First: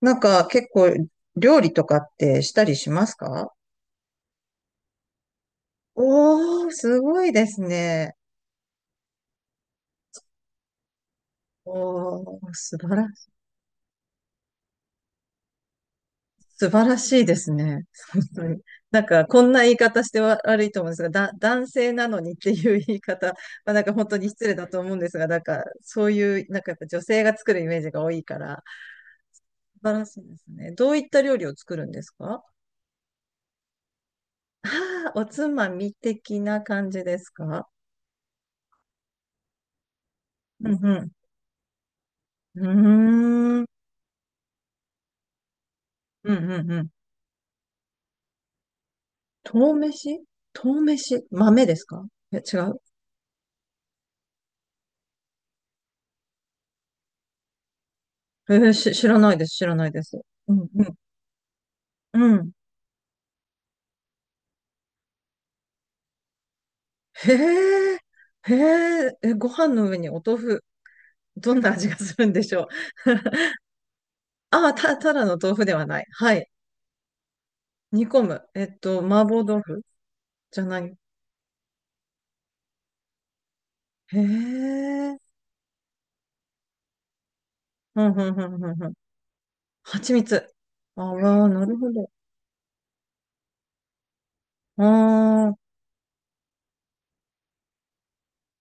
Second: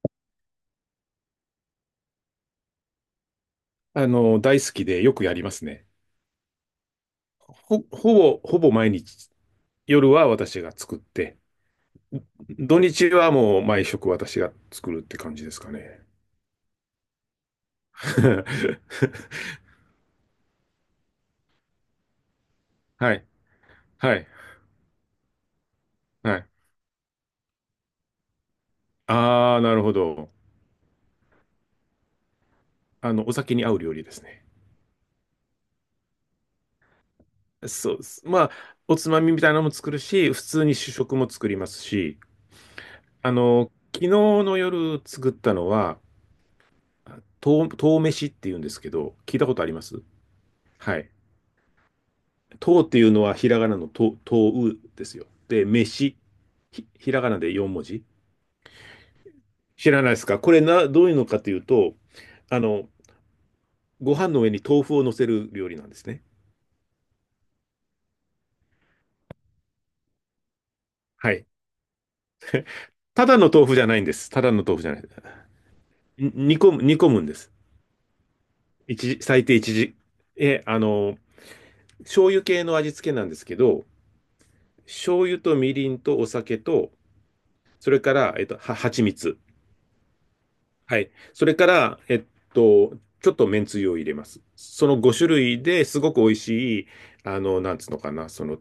なんか結構料理とかってしたりしますか？大好きでよくやりますね。おー、すごいですほ、ね。ほほぼ毎日、夜は私が作って、おー、土日はもう毎食私が作るって感じですかね。素晴らしいですね。本当に。なんかこ んな言い方しては悪いと思うんですが、男性なのにっていう言いはい、方、まあ、なんか本は当い、に失礼だと思うんですが、なんかそうはいう、い。なんかやっぱ女性が作るイメージが多いから、ああ、な素るほ晴らしいど。ですね。どういった料理を作るんですか？お酒に合う料理ですね。ああー、おつまみ的な感じですか？そうです。まあ、おつまみみたいなのも作るし、普通うに主ん食も作りますし、うん。うーん。昨日の夜作ったのは、うんうんうん。とう飯っていうんですけど、聞いたことあ豆ります？飯。豆はい。飯豆ですか？え、違う。とうっていうのはひらがなのとう、とうですよ。で、飯、ひらがなで4文字。えーし、知らないです、知らな知いでらないです。すか？こうん、れな、うどういうのかというと、ん、うん。あの、ご飯の上に豆腐を乗せる料理なんですね。へえ、へえ、え、ご飯の上にお豆腐、はい。どんな味がするんでしょう。ただの 豆腐じゃないんです。ただのああ、豆腐じゃない。ただの豆腐ではない。にはい。煮込む、煮込むんです。煮込む。一時、麻婆最低豆一腐時。じえ、ゃあない。の、醤油系の味付けなんですけど、へえ。醤油とみりんとお酒と、それうん、かうら、ん、うん、うん、うん。蜂蜜。蜂蜜。はあい。あ、それなかるほら、ど。と、ちょっとめんつゆを入れます。あその5種あ、類ですごく美味しい、なんつうのかな、その、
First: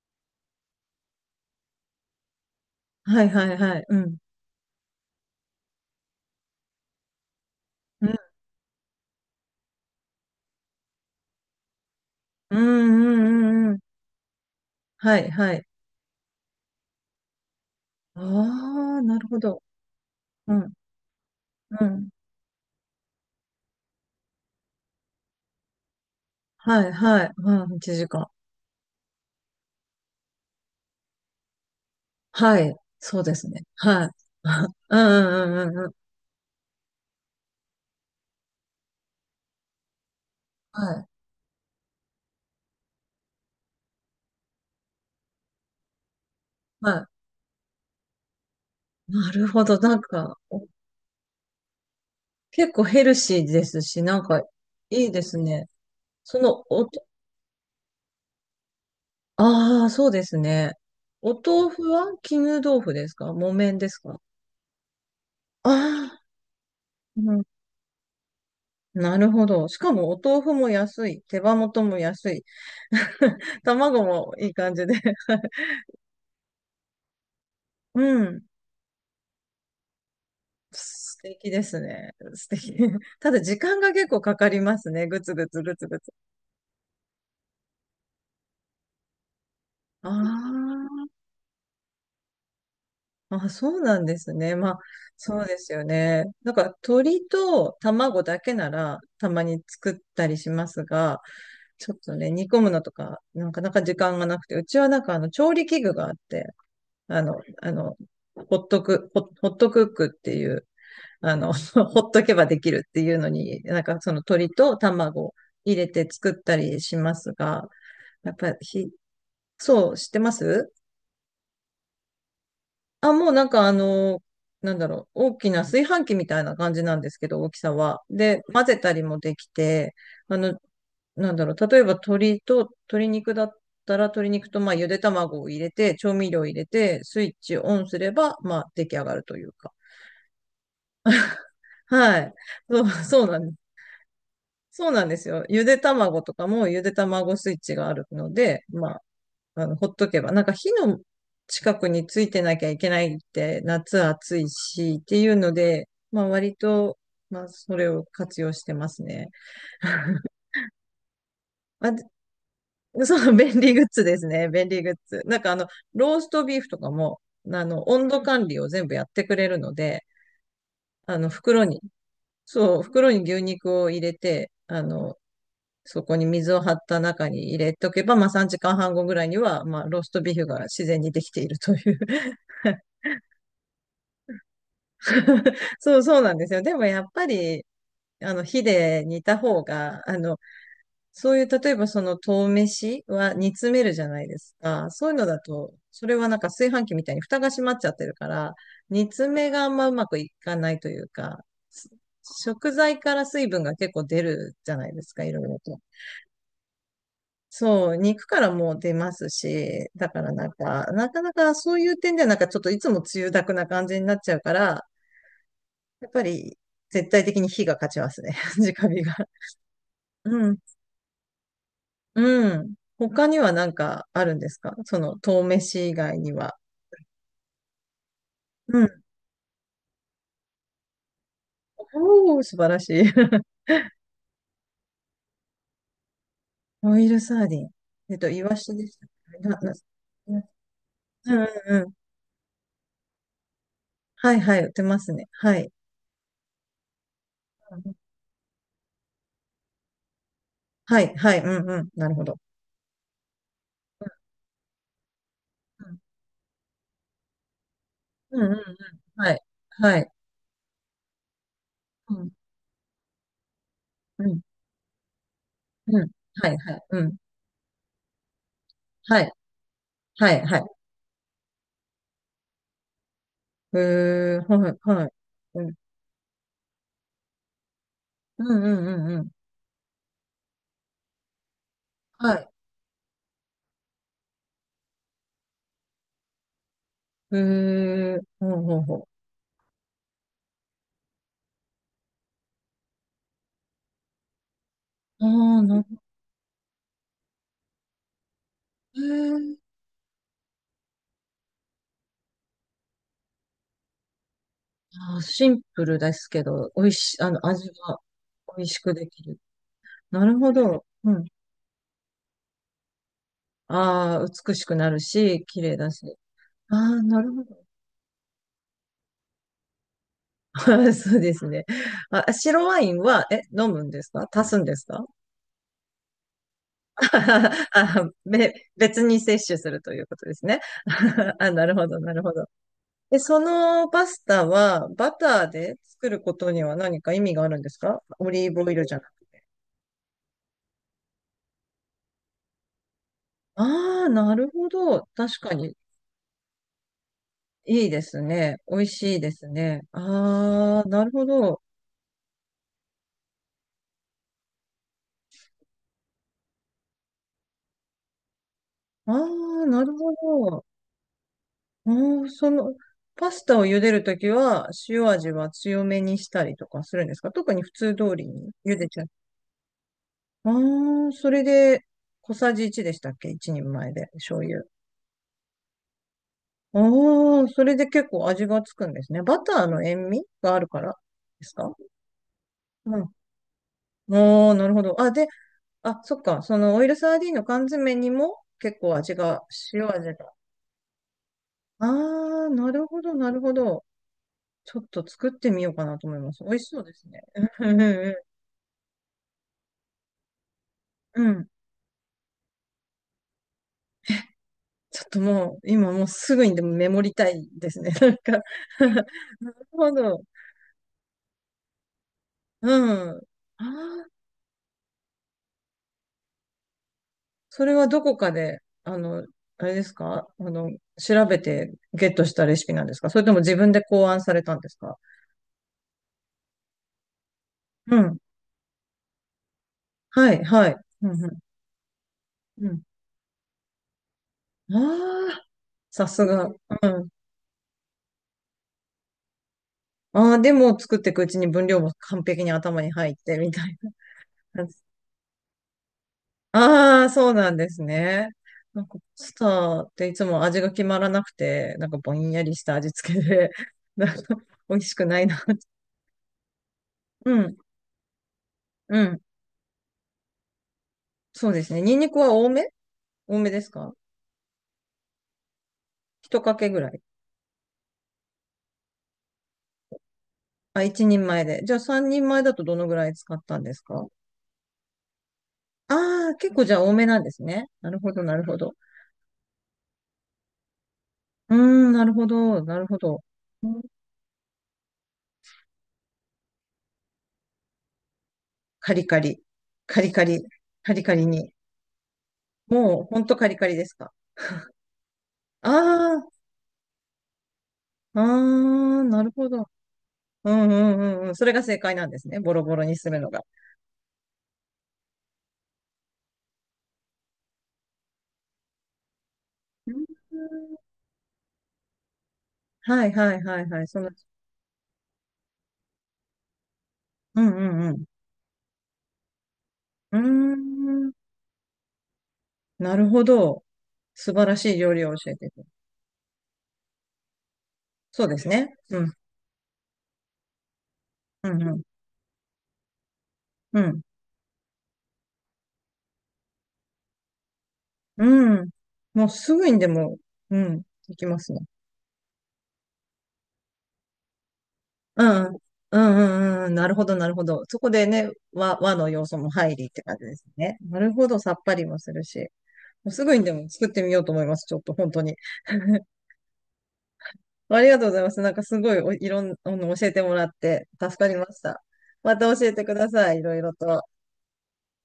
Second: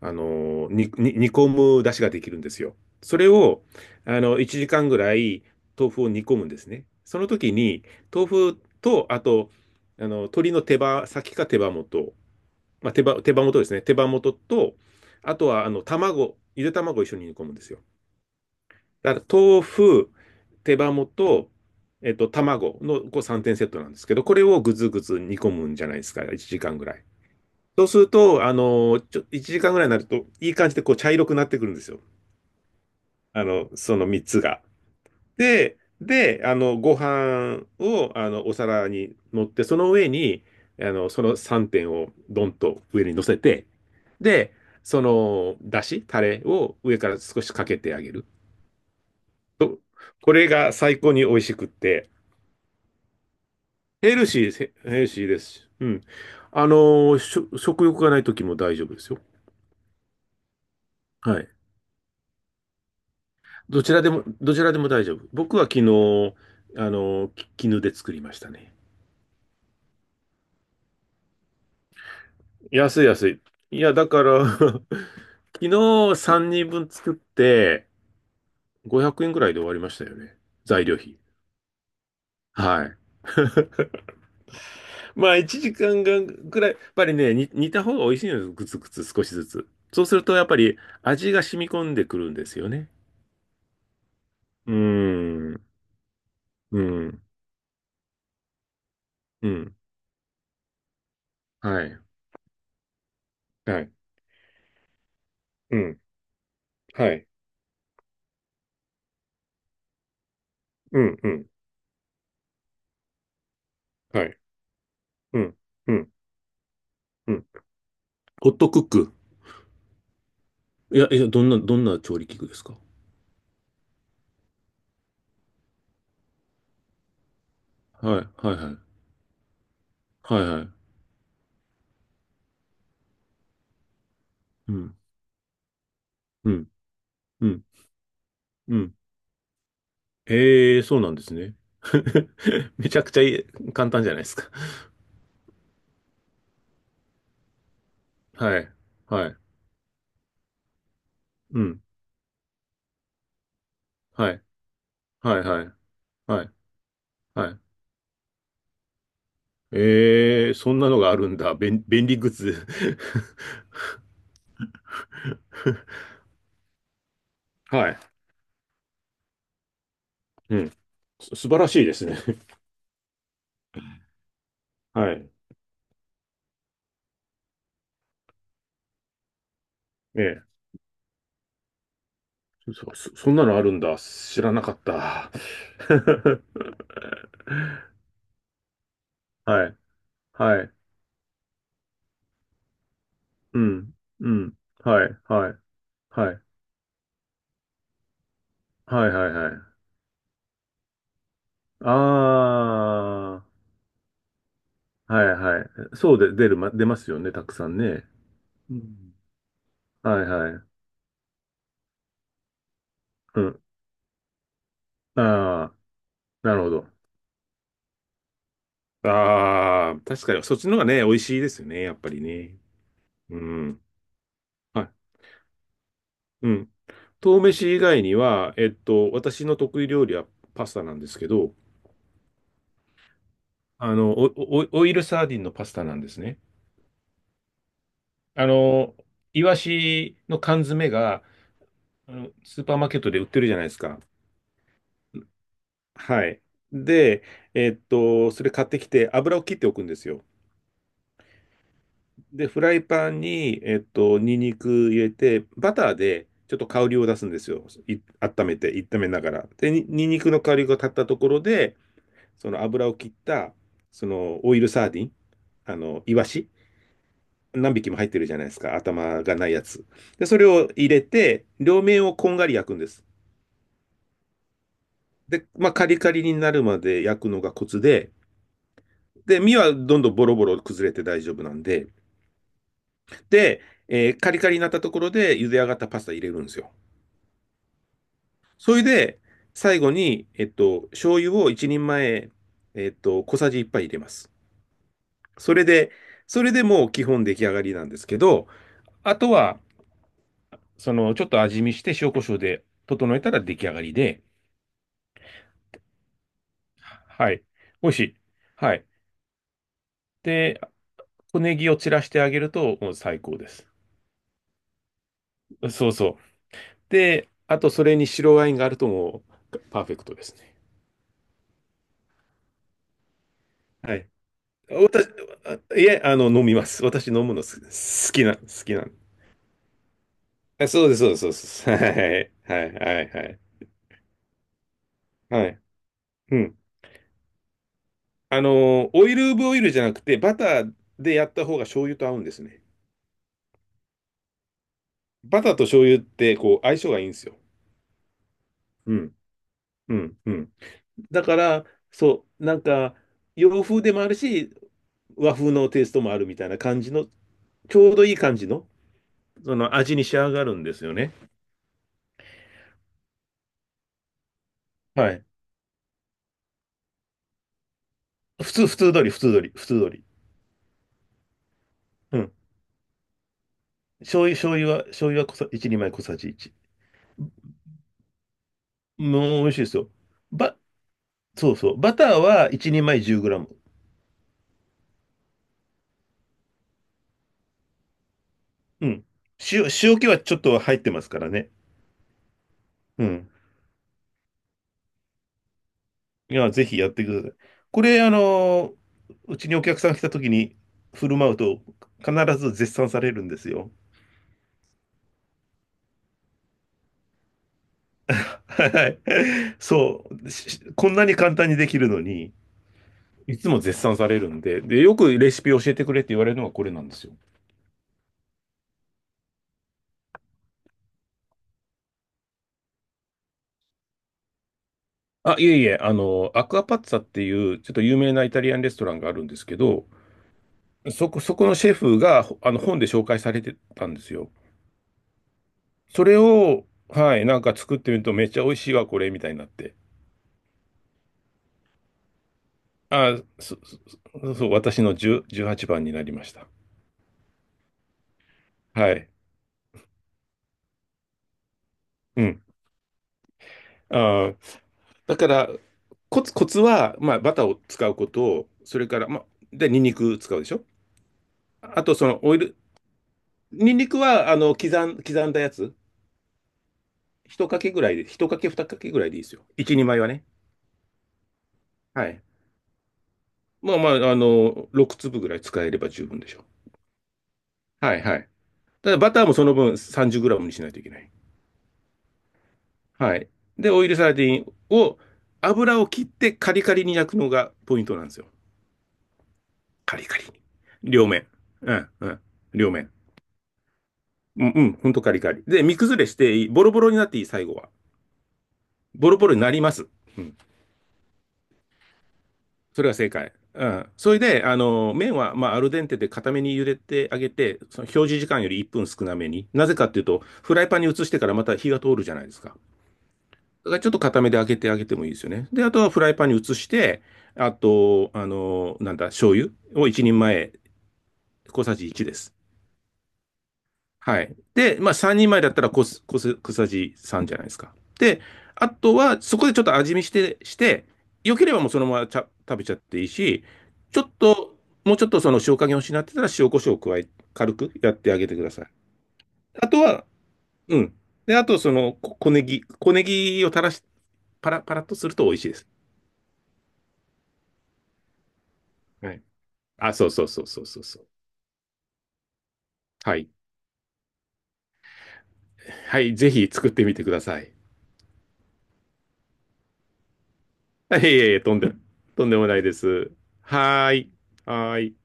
あの、煮込む出汁ができるんですよ。そはれい、はい、を、はい。うん。1時間ぐらい豆腐を煮込むんですね。その時に、うん、豆腐と、あと、鶏の手羽先か手羽元、うん、まあ、手う羽、手羽元でん、うん。すうんね。手羽元と、はい、あとはは、い。卵、ゆで卵を一緒に煮込むんですよ。ああ、だなからるほ豆ど。腐、うん、手羽元、うん。卵のこう3点セットなんですけど、これをぐずぐず煮込むんじゃないですか、1時間はぐい、らい。はい、うん、そう1する時間。と、1時間ぐらいになると、いい感じでこう茶色くなってくるんですよ。はい、そうですね。そはのい。3つが。うんうんうんうで、んうん。で、あの、ご飯を、お皿に乗って、その上に、はい。その3点をドンと上に乗せて、で、その、だし、タレをは上から少しかけてあげる。い。なるほど。となんこか、れおが最高に美味しくって、結構ヘルシーですし、ヘなんルか、シーです、ヘヘいルいでシーすですね。し。うん。そあの、のおと、ーしょ食欲がない時も大丈夫ですよ。ああ、そうですね。おはい。豆腐は絹豆腐ですか木綿どでちすらでか？も、どちらでも大丈夫。僕はあ昨日、ああ。のーうん。き絹で作りましたね。なるほど。しかも、お豆腐も安い。手羽元も安い。安い安い。いや、卵だかもら いい感じで。昨日3人分作ってうん。500円ぐらいで終わりましたよね。材料素費。敵ですね。素敵。はい。ただ時間が結構かかりますね。ぐまつあ、ぐ1つぐつ時ぐ間つ。がぐらい、やっぱりね、煮た方が美味しいのです。グツグツ少しずつ。そうすると、やっぱりあ味が染み込んでくるんですよね。あ、そうなんですね。まうーあ、そうでん、すよね。なんかうん、鶏と卵だけならたまうにん、作ったりしますが、はちょい、っとね、煮込むのとか、なかなはかい、時間がなくて、うちはなんかあの調理う器具ん、があって、はあい、の、あの、ホットクックっていう、うん、うあん、の、ほっとけばできるっていうのに、なんかそのはい、鶏と卵うん、入れうてん、作ったりしまうすん。が、やっホぱットクッひ、ク。そう、知ってますいや、いや、どんな調理器具ですか？あ、もうなんかあの、なんだろう、大きな炊飯器みたいな感じなんですけど、大きさは。はい、で、はい、混はい、ぜたりもできて、あはい、の、はい。なんだろう、例えば鶏肉だったら、鶏肉とうまあゆん、で卵を入れて、調味料をう入れん、て、スイッうチん、オンすれば、まあう出ん。来上がるというか。ええ、そうなんですね。はい。そう、めちゃくちゃそうないんです。い簡単じゃないですか？そうなんですよ。ゆで卵とかもゆで卵スイッチがあるのはで、い、まあ、はい、あの、ほっとけば、なんか火のう近ん、くについてなきゃいけないって、夏は暑い、いしっていうはい、のはい。で、まあはい。割と、まあはい。それを活用してますね。えー、そんなのがあるんだ。便、あ、便利グッズ。そう、便利グッズですね。便利グッズ。なんかあの、ローストビーフとかも、あの、はい。温度管理を全部やってくれるので、うん。あの、素晴袋らに、しいですね。そう、袋に牛肉を入れて、あはの、い。そこに水を張った中に入れとけば、まあ3時間半後ぐらいには、まあローストえビーフえ。が自然にできているという。 そんなのあるんだ。知らなかった。そう そうなんですよ。でもやっぱり、あの火で煮た方はい。が、あの、はい。そういう、例えばその豆飯は煮う詰めるん。じゃないうですん。か。はそういうい。のだはい。と、それははなんい。か炊飯器みたいに蓋が閉まっちゃってるから、煮はい。詰はい。はめがあんい。まうまくいかないというか、す食材からあ水分が結構出るじゃないですあ。か、はい。いろいろはい。と。そうで、出ますよね。たくさんそう、ね。肉からうも出まん。すし、だはかい。らなはんい。か、なかなかそういう点ではなんかちょっといつもつゆうだくん。な感じになっちゃうから、ああ。やっぱなりるほど。絶対的に火が勝ちますね。直火が。ああ、確かうに、そん。っちの方がね、美味しいですよね、やっぱりうね。ん。他うにはなんん。かあるんですか？はい。その、豆飯以外にうは。ん。豆飯以外には、えっうん。と、私の得意料理はパスタなんですけど、おー、素晴らしい。あの、おおオイルサーディンのパスタなんですね。オイルサーディン。イあワシでの、したっイけ。ワな、な、なシうのん缶詰が、うんうん。スーパーマーケットで売ってるじゃないですか。はいはい、売ってますね。はい。はい。で、それ買ってきて、油を切っておくんですよ。はい、はい、うんうん。なるほど。で、フライパンに、ニンニク入れて、バうターんでちょっと香りを出すんですよ。うん温うんめうて、炒めん。なはがい。ら。で、はニンい。ニクの香りが立ったところで、うん、その油を切った、そうん、のオイルサーディン、うん。イワはシ、い、はい、うん。何匹も入ってるじゃないですか。は頭い、がないやつ。で、はそれい、はをい。入れて、両面をこんがり焼くんです。へえ、はい、はい。で、うまあ、ん、カリカリになるまで焼くのがコツで、うん、うん、うん。うんで、身はどんどんボロボロ崩れて大丈夫なんで、はい。で、カリカリになったところで茹で上がったパスタ入れるんですよ。へえ、ほうそほうれほで、最後に、醤油を一人前、小さじ一杯入れます。う。そああ、れなるで、ほそれでもう基本出来上がりなんですけど、どあとね。は、その、ちょっと味見して塩コショウで整えたら出来上がりで、あー、シンプルですけど、美味し、あはい。の、味美味がしい。美味はしい。くできる。なるほで、ど。うん。小ネギを散らしてあげると、もう最高です。ああ、美しくなるし、綺麗そだうそし。う。ああ、なで、るほあど。と、それに白ワインがあるともう、パーフェクトですね。そうですね。あ、白ワインは、え、飲むんはでい。すか足すんですか？ 私、あいえ、あの、飲みます。私飲むのあ、好きな、好きなん別で。に摂取するということですね。あ、そうです、そうです、そうで あ、なす。るはほど、なるい、ほど。はい、はい、で、はい。そのパスタはバタはーい。で作るこうとん。には何か意味があるんですか？オリーブオイルじゃなオく。イルオブオイルじゃなくて、バターでやった方が醤油と合うんですね。ああ、なるほど。確バターかとに。醤油って、こう、相性がいいんですよ。いいですね。美味うしん、いですね。うん、うん。ああ、なるだほかど。ら、そう、なんか、洋風でもあるし、和風のテイストもあるみたいな感じの、ちょうどいい感じの、あそあ、のなる味に仕ほ上がるんど。ですよね。ああ、その、パスタを茹でるときは、塩はい。味は強めにしたりとかするんですか？特に普通通りに普通、茹普で通ちゃ通う。り、普通通り、普通通り。ああ、それで、うん。小さじ1でしたっけ ?1 人前で、醤油、醤醤油。油は、醤油は小さ、一人前小さじ1。ああ、それで結構味がつくんですね。バもう美タ味しいでーすのよ。塩味がば、あるからでそすうか？そう。バターは1人う前ん。1 0ムああ、なるほど。あ、で、あ、そっか。そのオイルサーディンの缶詰にも結う構ん。味が、塩塩気味はが。ちょっと入ってますからね。ああ、なるほうど、ん。なるほど。ちょっと作ってみようかなと思いまいす。美や、味ぜしひそうやっでてすくね。ださい。うん、こうん、れ、うん。うちにお客さん来た時に振るう舞うんと必ず絶賛されるんですよ。ちょっともう、今もうすぐにでもメモりたいですね。なんか はい。なるほそど。う。こんなに簡単にできるのに、うん。いつもあ絶賛さあ、れるんで、で、よくレシピ教えてくれって言われるのがこれなんですよ。それはどこかで、あの、あれですかあの、調べてゲットしたレシピなんですかそれとも自分で考案されたんですか？あ、いえいえ、アクアパッツァっていう、ちょっとう有名ん。なイタリアンレストランがあるんですけど、はい、はい。うそん、こ、うそん。このシェフがほあのう本ん。で紹介されてたんですよ。ああ、そされすが。を、うん。はい、なんか作ってみるとめっちゃ美味しいわ、これ、みたいになって。ああ、でも作っていくうちに分量も完璧に頭に入っあ、てみそ、たいそ、そう、な。私の10、18番になりました。ああ、そうなんですね。なんはか、パい。スタっていつも味が決まらなくて、なんかぼうんやん。りした味付けで、あなんかー、美味しくだなかいな。ら、コツは、まあ、うバターん、を使うこと、それかうら、まん。あ、で、ニンニク使うでしょ？そうですね。あニと、ンそニクの、はオイ多ル、め多めですニンニか？クは、刻んだやつ、一かけぐらい。一かけぐらいで、一かけ、二かけぐらいでいいですよ。一二枚はね。あ、一人前で。じゃあ三はい。人前だとどのぐらい使ったんでまあすまか？あ、6粒ぐらい使えれば十分でああー、しょう？結構じゃあ多めなんですね。なはるいほはど、い。なるほど。ただバターもその分3 0ムにしないといけない。うーん、なるほど、なるほはど。い。うで、ん。オイルサーディンを、油を切ってカリカリに焼くのがポイントなんですよ。カリカリ、カカリリカカリに。リ、カリ両カ面。リに。うん、うん。両面。もう、ほんとカリカリですか。うん、うん。ほんとカリカリ。で、身崩れしああ、ていい、ボロボロになっていい、最後は。ああ、ボロなボるロにほなりど。ます。うん。うんうんうんうん。それが正解なんですね。ボロボそロれがにす正るの解。が。うん。それで、麺は、まあ、アルデンテで固めに茹でてあげて、その表示時間より1分少なめに。なぜかうっていうんと、フライパンに移してからまた火が通るじゃないですか。はいはいはいがはちい。ょっそとの、固めで揚げてあげてもいいですよね。で、あとはフライパンに移して、うあんうんと、あの、なんだ、醤油を1う人ん。前、うーん。小さじ1です。なるほど。は素い。晴らしいで、ま料あ理を3人教え前てだっくたれる。ら小さじ3じゃないですか。で、そうですあね。とうんはそこでちょっと味見して、して、良けうればんもううそん。のままちゃ食べちゃっていいし、ちょうっと、もうちょっとその塩加減を失ってたら塩コショウを加え、軽くやってあん。げてくだうさい。ん。もうすぐあにとでは、も、ううん、ん。できで、まあすとね。その小ネギを垂らし、パラパラッとするうと美味しいん。です。うんうんうん。なるほど、なるほど。そこでね、和のはい。要素も入りっあ、てそう感そじうでそすうそうね。そうなそう。るほど、さっぱりもするし。もうはすい。ぐにでも作ってみようと思います。ちょっと本当に。はい、ぜひ作ってみてください。ありがとうございます。なんかすごいおいろんな、の教えてもらって い助かえりいえ、ました。とんまでもたない教えでてくだす。さい。いろいろはーと。い。はーい。